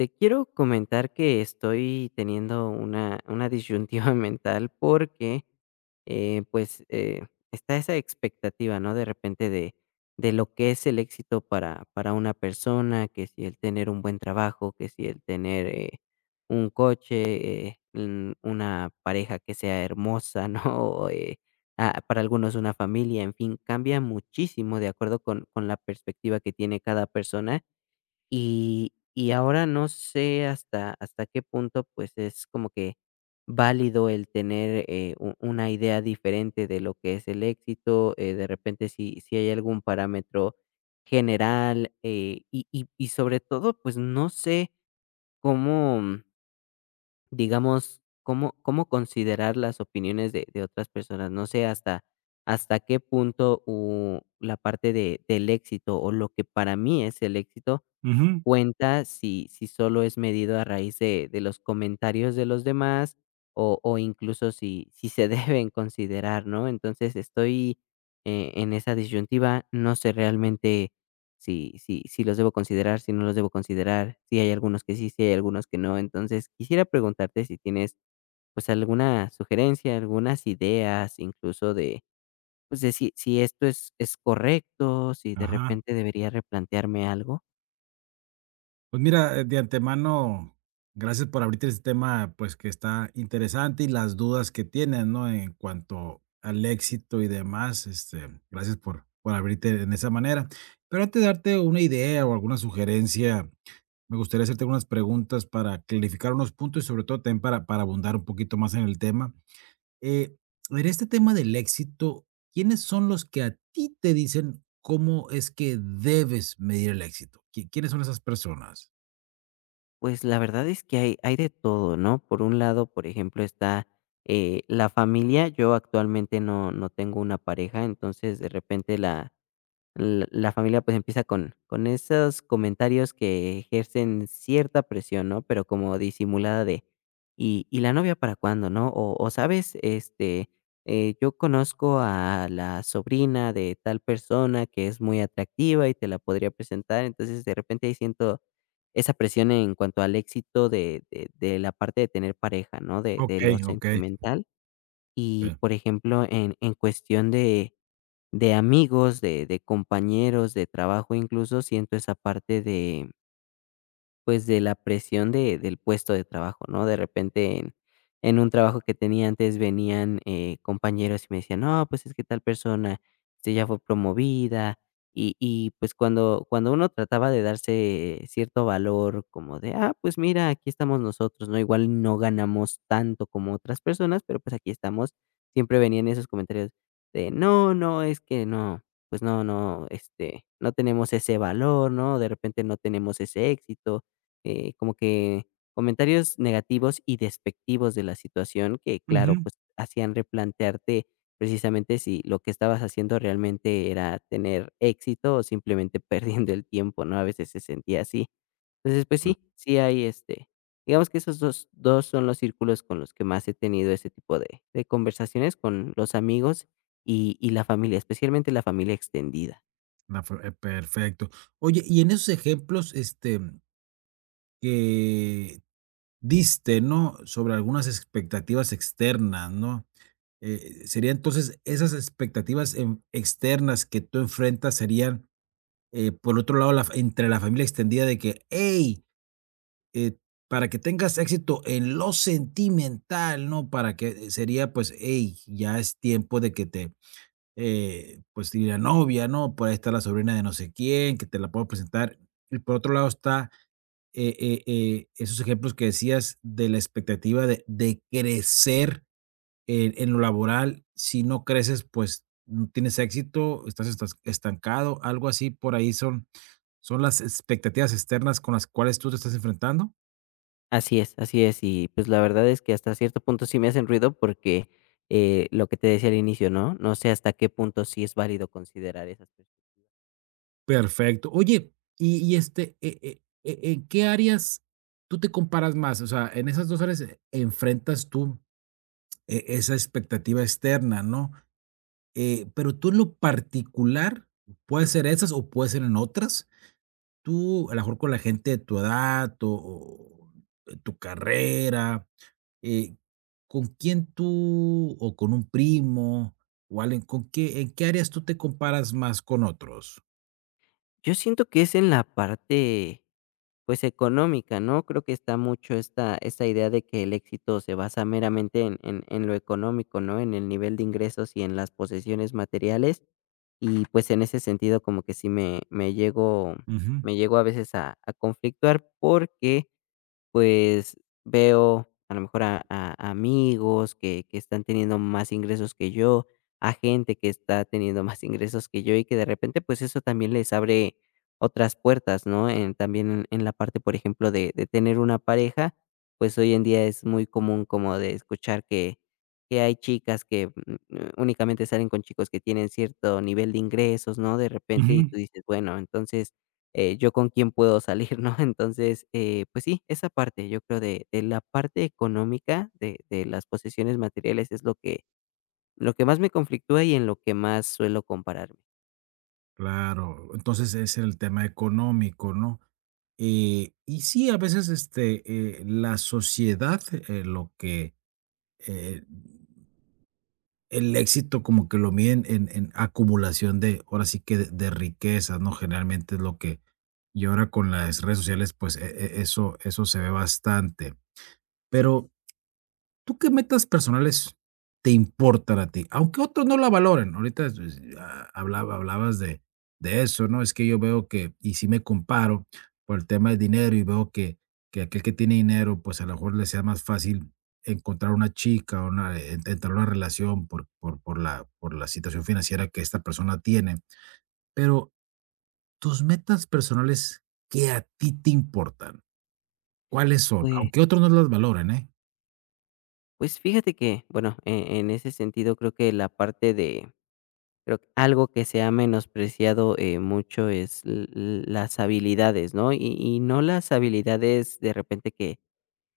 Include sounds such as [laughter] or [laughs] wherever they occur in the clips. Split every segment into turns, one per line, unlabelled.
Te quiero comentar que estoy teniendo una disyuntiva [laughs] mental porque, eh, pues, eh, está esa expectativa, ¿no? De repente de lo que es el éxito para una persona, que si el tener un buen trabajo, que si el tener un coche, una pareja que sea hermosa, [laughs] ¿no? Para algunos una familia, en fin, cambia muchísimo de acuerdo con la perspectiva que tiene cada persona y ahora no sé hasta qué punto, pues, es como que válido el tener, u una idea diferente de lo que es el éxito, de repente, si hay algún parámetro general, y sobre todo, pues, no sé cómo, mm, digamos, cómo considerar las opiniones de otras personas. No sé hasta qué punto, u la parte de del éxito, o lo que para mí es el éxito,
Ujú,
cuenta si solo es medido a raíz de los comentarios de los demás o incluso si se [laughs] deben considerar, ¿no? Entonces, estoy, en esa disyuntiva, no sé realmente si los debo considerar, si no los debo considerar, si hay algunos que sí, si hay algunos que no. Entonces, quisiera preguntarte si tienes, pues, alguna sugerencia, algunas ideas, incluso de, pues, de si esto es correcto, si de
ajá.
repente debería replantearme algo.
Pues mira, de antemano, gracias por abrirte este tema, pues que está interesante y las dudas que tienes, ¿no? En cuanto al éxito y demás, gracias por abrirte en esa manera. Pero antes de darte una idea o alguna sugerencia, me gustaría hacerte algunas preguntas para clarificar unos puntos y sobre todo también para abundar un poquito más en el tema. Eh, en este tema del éxito, ¿quiénes son los que a ti te dicen cómo es que debes medir el éxito? ¿Quiénes son esas personas?
Pues la verdad es que hay de todo, ¿no? Por un lado, por ejemplo, está la familia. Yo actualmente no tengo una pareja, entonces de repente la familia pues empieza con esos comentarios que ejercen cierta presión, ¿no? Pero como disimulada de, y la novia para cuándo, no? Sabes, yo conozco a la sobrina de tal persona que es muy atractiva y te la podría presentar. Entonces de repente ahí siento esa presión en cuanto al éxito de la parte de tener pareja, ¿no? De lo
Okey, okey,
sentimental. Y,
okey.
por ejemplo, en cuestión de amigos, de compañeros de trabajo, incluso siento esa parte de pues, de la presión de del puesto de trabajo, ¿no? De repente, en un trabajo que tenía antes, venían, compañeros y me decían: "No, pues, es que tal persona, este, ya fue promovida", y, pues, cuando uno trataba de darse cierto valor como de: "Ah, pues, mira, aquí estamos nosotros", ¿no? Igual no ganamos tanto como otras personas, pero, pues, aquí estamos. Siempre venían esos comentarios de: "No, no, es que no, pues, no, no, este, no tenemos ese valor", ¿no? De repente, no tenemos ese éxito. Como que comentarios negativos y despectivos de la situación que, claro,
Ujú.
pues hacían replantearte precisamente si lo que estabas haciendo realmente era tener éxito o simplemente [laughs] perdiendo el tiempo, ¿no? A veces se sentía así. Entonces, pues
Ah,
sí, sí hay este, digamos que esos dos son los círculos con los que más he tenido ese tipo de conversaciones con los amigos y la familia, especialmente la familia extendida.
na fe, perfecto. Oye, y en esos ejemplos, que diste, ¿no?, sobre algunas expectativas externas, ¿no? Sería entonces esas expectativas en externas que tú enfrentas serían, por otro lado, la fa entre la familia extendida de que: "Hey, Eh, para que tengas éxito en lo sentimental, ¿no? Para que sería, pues, hey, ya es tiempo de que pues, tiene la novia, ¿no? Por ahí está la sobrina de no sé quién, que te la puedo presentar. Y por otro lado está esos ejemplos que decías de la expectativa de crecer en lo laboral. Si no creces, pues no tienes éxito, estás estancado, algo así por ahí son las expectativas externas con las cuales tú te estás enfrentando.
Así es, así es. Y, pues, la verdad es que hasta cierto punto sí me hacen ruido porque, lo que te decía al inicio, ¿no? No sé hasta qué punto sí es válido considerar esas perspectivas.
Perfecto. Oye, ¿en qué áreas tú te comparas más? O sea, en esas 2 áreas, enfrentas tú esa expectativa externa, ¿no? Pero tú en lo particular, puede ser esas o puede ser en otras, tú, a lo mejor con la gente de tu edad o de tu carrera, eh, ¿con quién tú o con un primo o alguien con qué en qué áreas tú te comparas más con otros?
Yo siento que es en la parte, pues, económica, ¿no? Creo que está mucho esta idea de que el éxito se basa meramente en lo económico, ¿no? En el nivel de ingresos y en las posesiones materiales. Y, pues, en ese sentido, como que sí
Ujú,
me llego a veces a conflictuar porque, pues, veo a lo mejor a amigos que están teniendo más ingresos que yo, a gente que está teniendo más ingresos que yo, y que de repente, pues, eso también les abre otras puertas, ¿no? En también en la parte, por ejemplo, de tener una pareja, pues, hoy en día es muy común como de escuchar que hay chicas que, únicamente salen con chicos que tienen cierto nivel de ingresos, ¿no? De repente, y
ujú.
tú dices, bueno, entonces yo con quién puedo salir, ¿no? [laughs] Entonces, pues sí, esa parte, yo creo de la parte económica de las posesiones materiales es lo que más me conflictúa y en lo que más suelo compararme.
Claro, entonces es el tema económico, ¿no? Y sí, a veces la sociedad, lo que eh, el éxito como que lo miden en acumulación de, ahora sí que de riquezas, ¿no? Generalmente es lo que, y ahora con las redes sociales, pues eso se ve bastante.
Así es.
Pero ¿tú qué metas personales te importan a ti? Aunque otros no la valoren. Ahorita, pues, ah, hablabas de eso, ¿no? Es que yo veo que y si me comparo por el tema del dinero y veo que aquel que tiene dinero, pues, a lo mejor le sea más fácil encontrar una chica o una en entrar a una relación por la situación financiera que esta persona tiene. Pero, tus metas personales que a ti te importan, ¿cuáles son?
Pues,
Aunque otros no las valoren, ¿eh?
pues fíjate que, bueno, en ese sentido creo que la parte de, creo que algo que se ha menospreciado mucho es las habilidades, ¿no? Y no las habilidades de repente que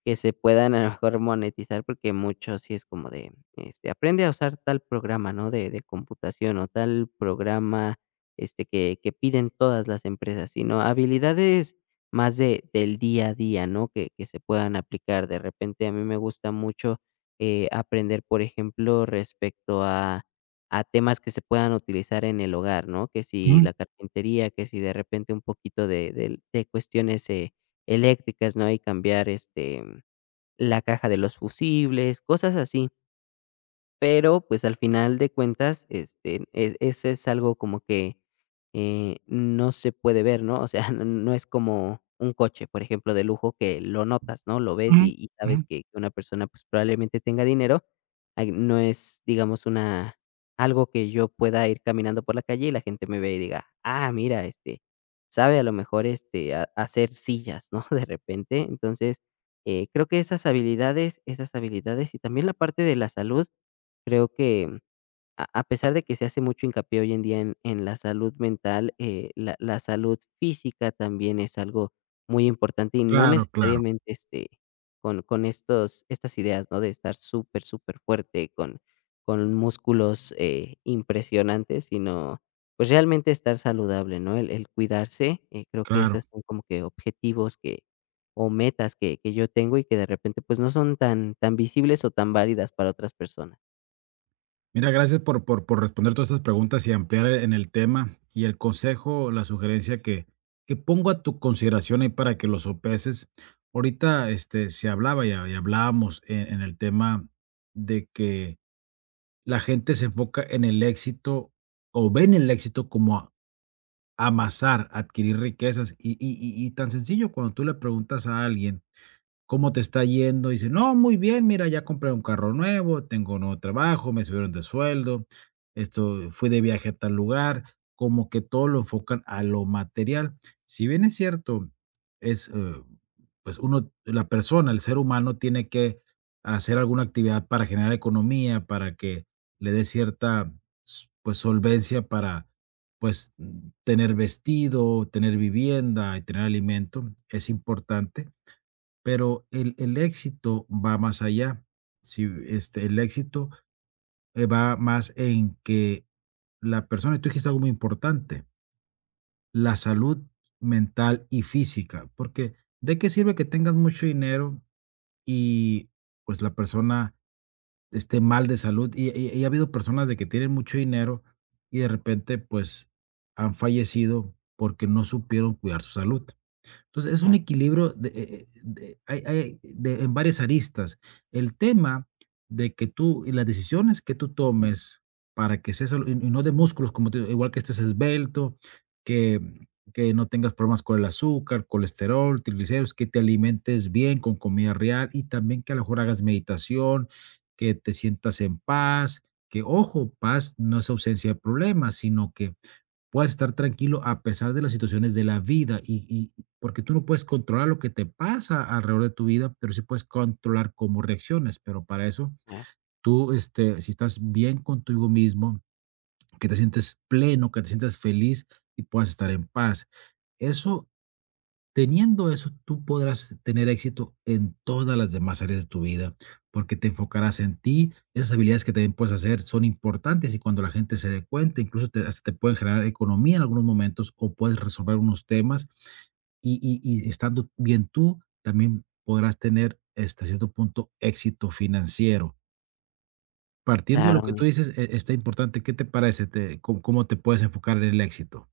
Que se puedan a lo mejor monetizar, porque mucho sí es como de, este, aprende a usar tal programa, ¿no? De computación o tal programa, este, que piden todas las empresas, sino habilidades más de del día a día, ¿no? Que se puedan aplicar. De repente, a mí me gusta mucho, aprender, por ejemplo, respecto a temas que se puedan utilizar en el hogar, ¿no? Que si
Ujú,
la carpintería, que si de repente un poquito de cuestiones, eléctricas, ¿no? Y cambiar, este, la caja de los fusibles, cosas así. Pero, pues, al final de cuentas, este, ese es algo como que, no se puede ver, ¿no? O sea, [laughs] no es como un coche, por ejemplo, de lujo que lo notas, ¿no? Lo ves y
ujú, ujú.
sabes que una persona, pues, probablemente tenga dinero. Ay, no es, digamos, una algo que yo pueda ir caminando por la calle y la gente me ve y diga: "Ah, mira, este, sabe a lo mejor, este, ha hacer sillas", ¿no? [laughs] De repente. Entonces, creo que esas habilidades y también la parte de la salud. Creo que a pesar de que se hace mucho hincapié hoy en día en la salud mental, la salud física también es algo muy importante y no
Claro, claro.
necesariamente, este, con estos estas ideas, ¿no? De estar súper, súper fuerte con músculos, impresionantes, sino, pues, realmente estar saludable, ¿no? El cuidarse, creo que
Claro.
esas son como que objetivos que o metas que yo tengo y que de repente, pues, no son tan tan visibles o tan válidas para otras personas.
Mira, gracias por responder todas estas preguntas y ampliar en el tema, y el consejo, la sugerencia que pongo a tu consideración ahí para que lo sopeses. Ahorita, se hablaba y hablábamos en el tema de que la gente se enfoca en el éxito, o ven el éxito como amasar, adquirir riquezas, tan sencillo, cuando tú le preguntas a alguien ¿cómo te está yendo? Y dice, no, muy bien, mira, ya compré un carro nuevo, tengo nuevo trabajo, me subieron de sueldo, esto, fui de viaje a tal lugar, como que todo lo enfocan a lo material. Si bien es cierto, es, eh, pues uno, la persona, el ser humano tiene que hacer alguna actividad para generar economía, para que le dé cierta, pues, solvencia para, pues, mm, tener vestido, tener vivienda y tener alimento, es importante, pero el éxito va más allá, si este, el éxito, va más en que la persona, tú dijiste algo muy importante, la salud mental y física, porque ¿de qué sirve que tengas mucho dinero y, pues, la persona esté mal de salud? Ha habido personas de que tienen mucho dinero y de repente, pues, han fallecido porque no supieron cuidar su salud. Entonces, es un equilibrio en varias aristas. El tema de que tú y las decisiones que tú tomes para que y no de músculos, como te digo, igual que estés esbelto, que, que no tengas problemas con el azúcar, colesterol, triglicéridos, que te alimentes bien con comida real y también que a lo mejor hagas meditación, que te sientas en paz, que ojo, paz no es ausencia de problemas, sino que puedas estar tranquilo a pesar de las situaciones de la vida y porque tú no puedes controlar lo que te pasa alrededor de tu vida, pero sí puedes controlar cómo reacciones. Pero para eso,
Ah,
tú, este, si estás bien contigo mismo, que te sientes pleno, que te sientas feliz y puedas estar en paz. Eso, teniendo eso, tú podrás tener éxito en todas las demás áreas de tu vida, porque te enfocarás en ti. Esas habilidades que también puedes hacer son importantes y cuando la gente se dé cuenta, incluso hasta te pueden generar economía en algunos momentos o puedes resolver unos temas y estando bien tú, también podrás tener hasta cierto punto éxito financiero. Partiendo de
claro,
lo que
mi
tú dices, está importante. ¿Qué te parece? ¿Cómo te puedes enfocar en el éxito?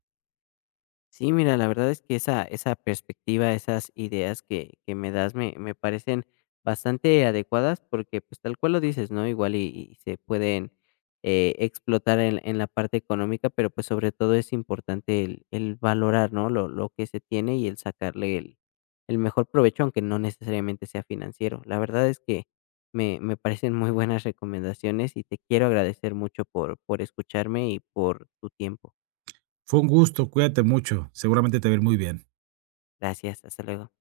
sí, mira, la verdad es que esa perspectiva, esas ideas que me das me parecen bastante adecuadas porque, pues, tal cual lo dices, ¿no? Igual y se pueden, explotar en la parte económica, pero, pues, sobre todo es importante el valorar, ¿no? Lo que se tiene y el sacarle el mejor provecho, aunque no necesariamente sea financiero. La verdad es que me parecen muy buenas recomendaciones y te quiero agradecer mucho por escucharme y por tu tiempo.
Fue un gusto, cuídate mucho, seguramente te va a ir muy bien.
Gracias, hasta luego.